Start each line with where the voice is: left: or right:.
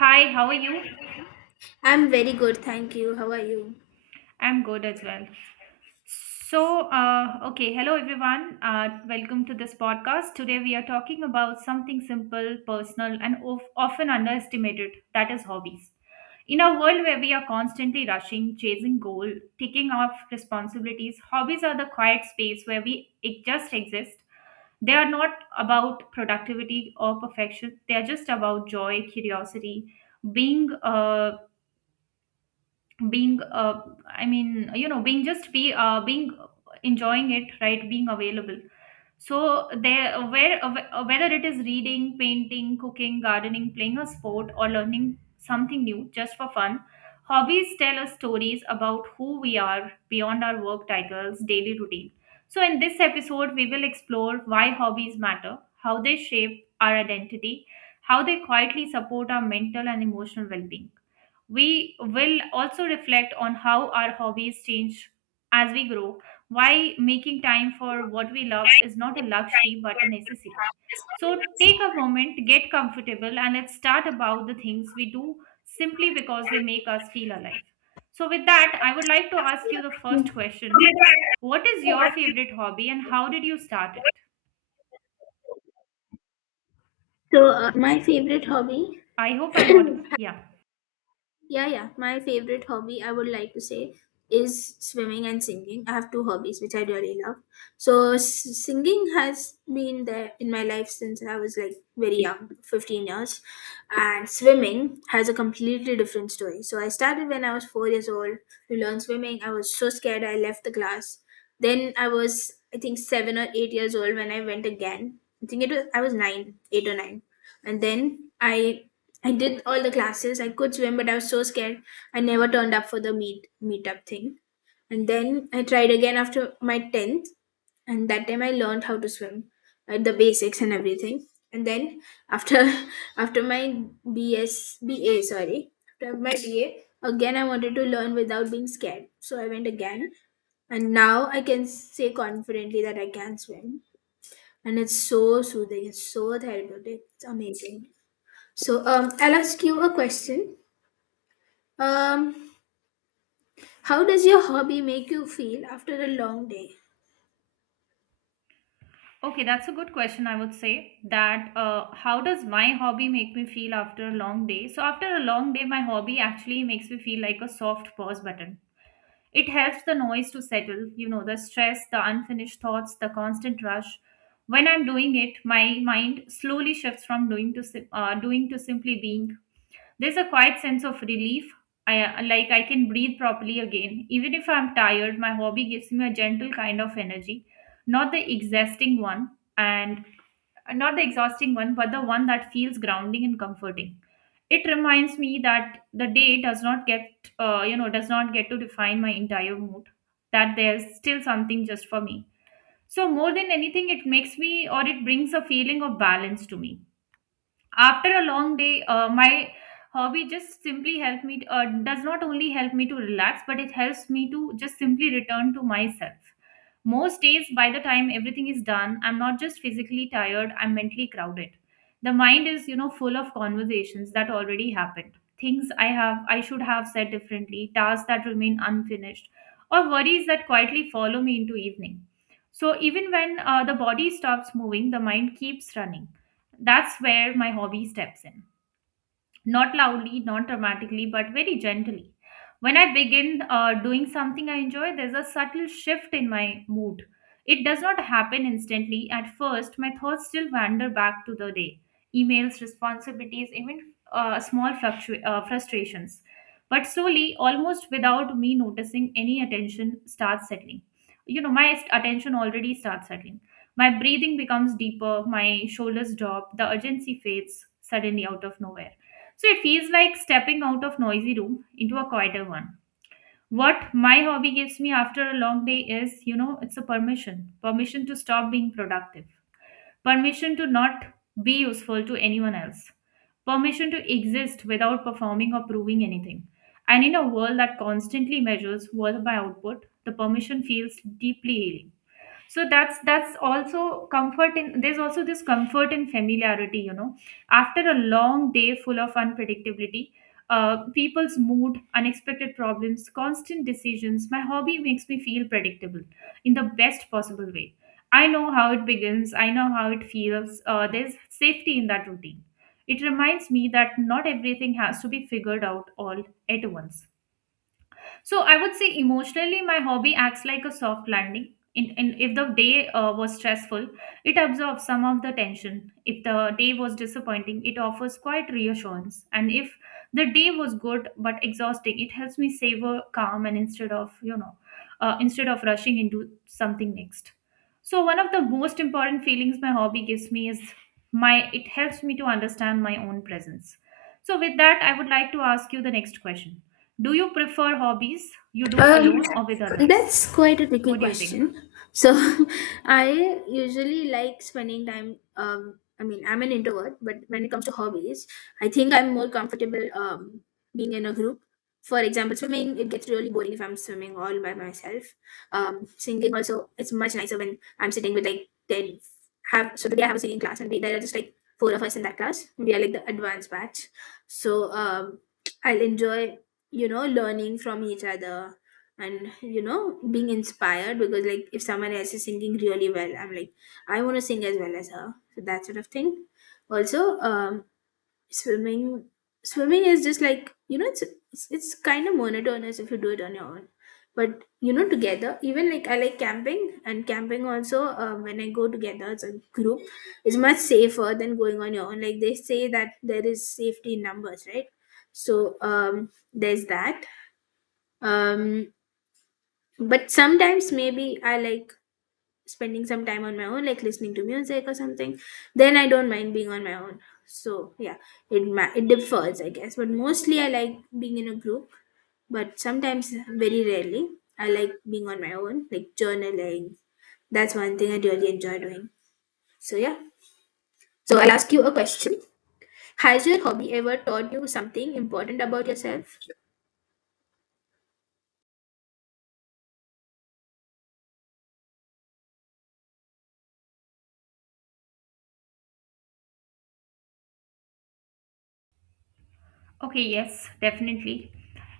right: Hi, how are you?
left: I'm very good, thank you. How are you?
right: I'm good as well. Hello everyone. Welcome to this podcast. Today we are talking about something simple, personal, and often underestimated, that is, hobbies. In a world where we are constantly rushing, chasing goal, taking off responsibilities, hobbies are the quiet space where we it just exist. They are not about productivity or perfection. They are just about joy, curiosity, being being I mean you know being just be being enjoying it, right, being available. So there where whether it is reading, painting, cooking, gardening, playing a sport, or learning something new just for fun, hobbies tell us stories about who we are beyond our work titles, daily routine. So in this episode, we will explore why hobbies matter, how they shape our identity, how they quietly support our mental and emotional well-being. We will also reflect on how our hobbies change as we grow, why making time for what we love is not a luxury but a necessity. So take a moment, get comfortable, and let's start about the things we do simply because they make us feel alive. So, with that, I would like to ask you the
left: Hmm.
right: first question. What is your favorite hobby and how did you start it?
left: My favorite hobby?
right: I hope I'm audible. Yeah.
left: Yeah, yeah. My favorite hobby, I would like to say, is swimming and singing. I have two hobbies which I really love. So, singing has been there in my life since I was like very young, 15 years. And swimming has a completely different story. So, I started when I was 4 years old to learn swimming. I was so scared, I left the class. Then, I was, I think, 7 or 8 years old when I went again. I think it was, I was nine, eight or nine. And then I did all the classes. I could swim, but I was so scared. I never turned up for the meetup thing. And then I tried again after my tenth, and that time I learned how to swim, the basics and everything. And then after after my BS, BA, sorry, after my BA again, I wanted to learn without being scared. So I went again, and now I can say confidently that I can swim, and it's so soothing. It's so therapeutic. It's amazing. So, I'll ask you a question. Um, how does your hobby make you feel after a long day?
right: Okay, that's a good question. I would say that, how does my hobby make me feel after a long day? So, after a long day, my hobby actually makes me feel like a soft pause button. It helps the noise to settle, you know, the stress, the unfinished thoughts, the constant rush. When I'm doing it, my mind slowly shifts from doing to simply being. There's a quiet sense of relief. I Like, I can breathe properly again. Even if I'm tired, my hobby gives me a gentle kind of energy, not the exhausting one and not the exhausting one, but the one that feels grounding and comforting. It reminds me that the day does not get to define my entire mood. That there's still something just for me. So more than anything, it makes me, or it brings a feeling of balance to me after a long day. My hobby just simply does not only help me to relax, but it helps me to just simply return to myself. Most days, by the time everything is done, I'm not just physically tired, I'm mentally crowded. The mind is, you know, full of conversations that already happened, things I have I should have said differently, tasks that remain unfinished, or worries that quietly follow me into evening. So even when the body stops moving, the mind keeps running. That's where my hobby steps in, not loudly, not dramatically, but very gently. When I begin doing something I enjoy, there's a subtle shift in my mood. It does not happen instantly. At first, my thoughts still wander back to the day: emails, responsibilities, even frustrations. But slowly, almost without me noticing, any attention starts settling. You know, my attention already starts settling. My breathing becomes deeper, my shoulders drop, the urgency fades suddenly out of nowhere. So it feels like stepping out of noisy room into a quieter one. What my hobby gives me after a long day is, you know, it's a permission. Permission to stop being productive. Permission to not be useful to anyone else. Permission to exist without performing or proving anything. And in a world that constantly measures worth by output, the permission feels deeply healing. That's also comfort in there's also this comfort in familiarity, you know, after a long day full of unpredictability, people's mood, unexpected problems, constant decisions, my hobby makes me feel predictable in the best possible way. I know how it begins, I know how it feels. There's safety in that routine. It reminds me that not everything has to be figured out all at once. So I would say emotionally, my hobby acts like a soft landing. If the day was stressful, it absorbs some of the tension. If the day was disappointing, it offers quite reassurance. And if the day was good but exhausting, it helps me savor calm, and instead of, you know, instead of rushing into something next. So one of the most important feelings my hobby gives me is my. It helps me to understand my own presence. So, with that, I would like to ask you the next question. Do you prefer hobbies you do
left: Um,
right: alone or with others?
left: that's quite a tricky
right: What do you think?
left: question. So, I usually like spending time. I mean, I'm an introvert, but when it comes to hobbies, I think I'm more comfortable being in a group. For example, swimming, it gets really boring if I'm swimming all by myself. Singing also, it's much nicer when I'm sitting with like 10. Today I have a singing class, and there are just like four of us in that class. We are like the advanced batch. So, I'll enjoy, learning from each other, and being inspired, because like if someone else is singing really well, I'm like, I want to sing as well as her, so that sort of thing. Also, swimming swimming is just like, you know, it's kind of monotonous if you do it on your own. But, you know, together, even like, I like camping, and camping also, when I go together as a group is much safer than going on your own, like they say that there is safety in numbers, right? So, there's that. Um but sometimes maybe I like spending some time on my own, like listening to music or something. Then I don't mind being on my own. So, yeah. It differs, I guess, but mostly I like being in a group. But sometimes, very rarely, I like being on my own, like journaling. That's one thing I really enjoy doing. So, yeah. So I will ask you a question. Has your hobby ever taught you something important about yourself?
right: Okay, yes, definitely.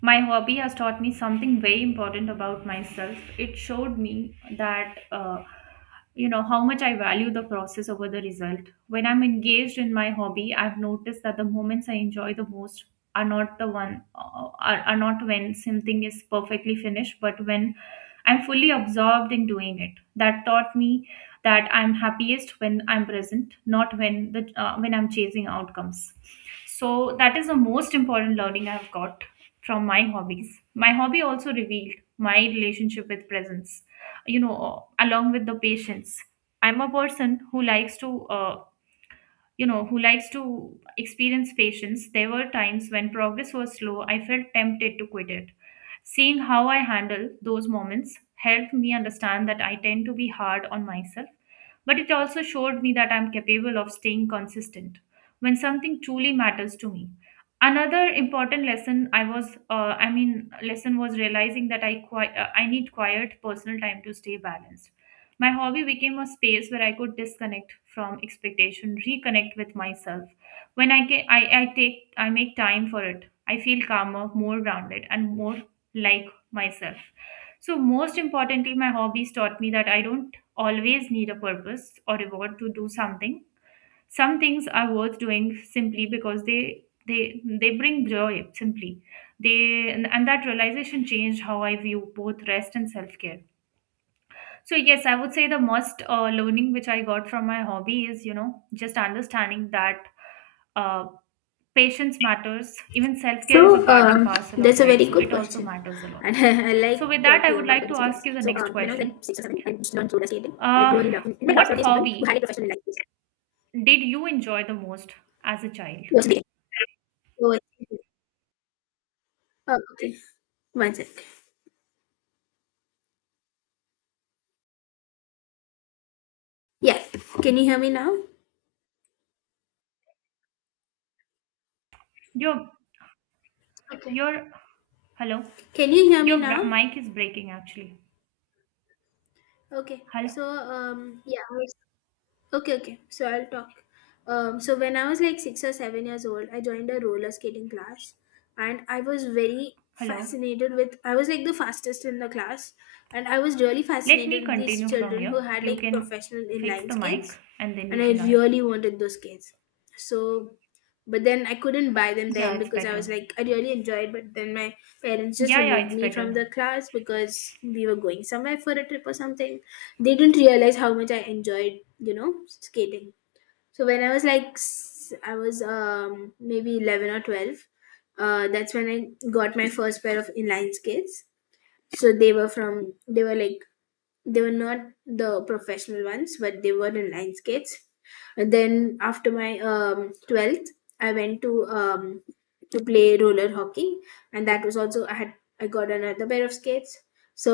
right: My hobby has taught me something very important about myself. It showed me that, you know, how much I value the process over the result. When I'm engaged in my hobby, I've noticed that the moments I enjoy the most are not the one, are not when something is perfectly finished, but when I'm fully absorbed in doing it. That taught me that I'm happiest when I'm present, not when I'm chasing outcomes. So that is the most important learning I've got from my hobbies. My hobby also revealed my relationship with presence. You know, along with the patience. I'm a person who likes to you know, who likes to experience patience. There were times when progress was slow, I felt tempted to quit it. Seeing how I handle those moments helped me understand that I tend to be hard on myself, but it also showed me that I'm capable of staying consistent when something truly matters to me. Another important lesson I was, I mean, lesson was realizing that I need quiet personal time to stay balanced. My hobby became a space where I could disconnect from expectation, reconnect with myself. When I take, I make time for it, I feel calmer, more grounded, and more like myself. So most importantly, my hobbies taught me that I don't always need a purpose or reward to do something. Some things are worth doing simply because they bring joy simply. They And that realization changed how I view both rest and self-care. So yes, I would say the most learning which I got from my hobby is, you know, just understanding that uh, patience matters. Even self care is a
left: So,
right: part and parcel of
left: that's a
right: life,
left: very
right: so
left: good
right: it also
left: question,
right: matters a lot.
left: and I,
right: So with
left: like
right: that, I
left: talking
right: would
left: about the
right: like to
left: things in
right: ask
left: life.
right: you the
left: So,
right: next
left: when I was like
right: question.
left: six or seven, I just learned roller skating, and I
right: Uh,
left: really loved it. In my class,
right: what
left: there were these people who had a
right: hobby
left: professional like this. It
right: did you enjoy the most as a child?
left: was big. So, oh, okay. One sec. Yeah. Can you hear me now?
right: Your
left: Okay.
right: your hello,
left: Can you hear me
right: your
left: now?
right: mic is breaking actually.
left: Okay.
right: Hello,
left: So, yeah. Okay, okay. So I'll talk. So when I was like 6 or 7 years old, I joined a roller skating class, and I was very
right: hello.
left: fascinated with. I was like the fastest in the class, and I was really
right: Let
left: fascinated
right: me
left: with these
right: continue from
left: children
right: here.
left: who had
right: You
left: like
right: can
left: professional
right: fix
left: inline
right: the mic
left: skates,
right: and then you
left: and I
right: can. uh,
left: really wanted those skates. So, but then I couldn't buy them
right: Yeah,
left: then
right: it's
left: because I was
right: better.
left: like I really enjoyed, but then my parents just
right: Yeah,
left: removed
right: it's
left: me from
right: better.
left: the class because we were going somewhere for a trip or something. They didn't realize how much I enjoyed, you know, skating. So when I was like, I was maybe 11 or 12, that's when I got my first pair of inline skates. So they were from, they were like, they were not the professional ones, but they were in line skates. And then after my 12th, I went to play roller hockey. And that was also, I got another pair of skates. So,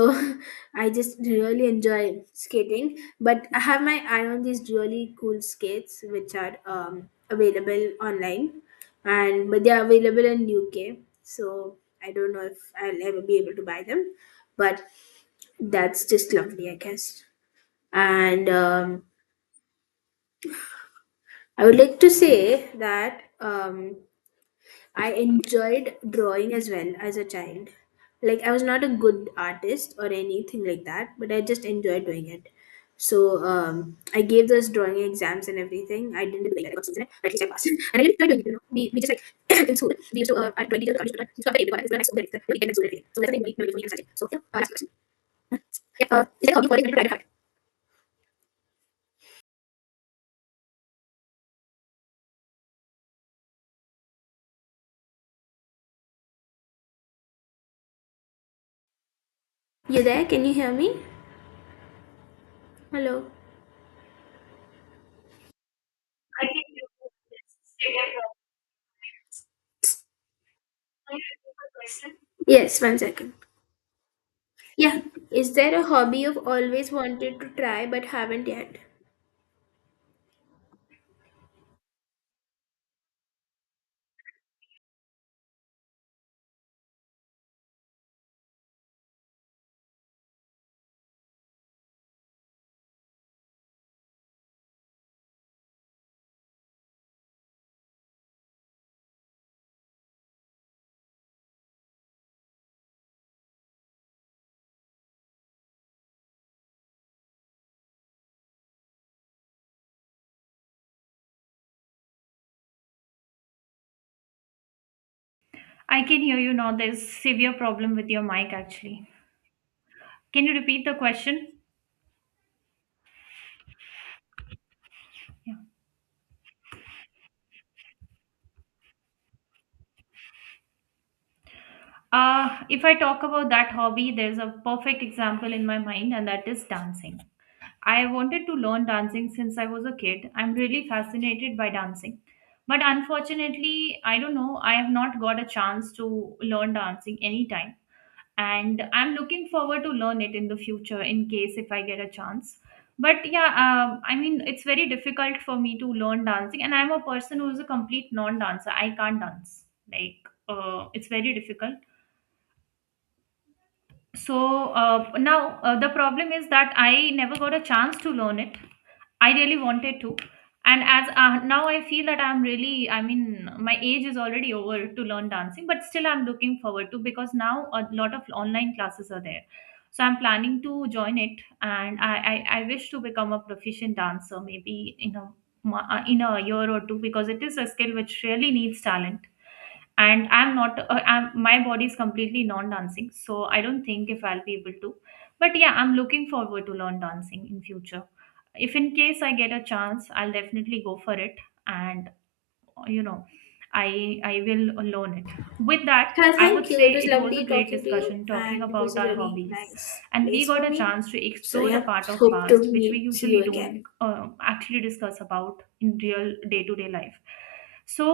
left: I just really enjoy skating, but I have my eye on these really cool skates which are available online, and but they are available in UK. So I don't know if I'll ever be able to buy them. But that's just lovely, I guess. And I would like to say that I enjoyed drawing as well as a child. Like, I was not a good artist or anything like that, but I just enjoyed doing it. So, I gave those drawing exams and everything. I didn't really like that, I got C's in it, but at least I passed. And I didn't try doing it. We just like in school, we used to our twenty teacher was always to try to stop the next day, the weekend and school everything. So, that's the we decided. So, yeah, last question. Yeah, is there a hobby for you? Can you try to have. You there? Can you hear me? Hello. Yes, one second. Yeah. Is there a hobby you've always wanted to try but haven't yet?
right: I can hear you now. There's severe problem with your mic actually. Can you repeat the question? Yeah. If I talk about that hobby, there's a perfect example in my mind, and that is dancing. I wanted to learn dancing since I was a kid. I'm really fascinated by dancing. But unfortunately, I don't know, I have not got a chance to learn dancing anytime. And I'm looking forward to learn it in the future in case if I get a chance. But yeah, I mean, it's very difficult for me to learn dancing, and I'm a person who's a complete non-dancer, I can't dance, like it's very difficult. So now the problem is that I never got a chance to learn it. I really wanted to. And as, now I feel that I'm really, I mean, my age is already over to learn dancing, but still I'm looking forward to, because now a lot of online classes are there. So I'm planning to join it, and I wish to become a proficient dancer maybe in a, in a year or two, because it is a skill which really needs talent, and I'm not I'm, my body is completely non-dancing, so I don't think if I'll be able to. But yeah, I'm looking forward to learn dancing in future. If in case I get a chance, I'll definitely go for it. And you know, I will loan it. With that, I would
left: Thank you.
right: say
left: It was
right: it was a
left: lovely
right: great
left: talking to you,
right: discussion talking
left: and it was
right: about
left: a
right: our
left: really
right: hobbies,
left: nice
right: and we
left: place
right: got
left: for
right: a
left: me.
right: chance to
left: So,
right: explore the
left: yeah,
right: part of
left: hope to
right: past which we
left: meet, see
right: usually
left: you
right: don't
left: again.
right: actually discuss about in real day-to-day life. so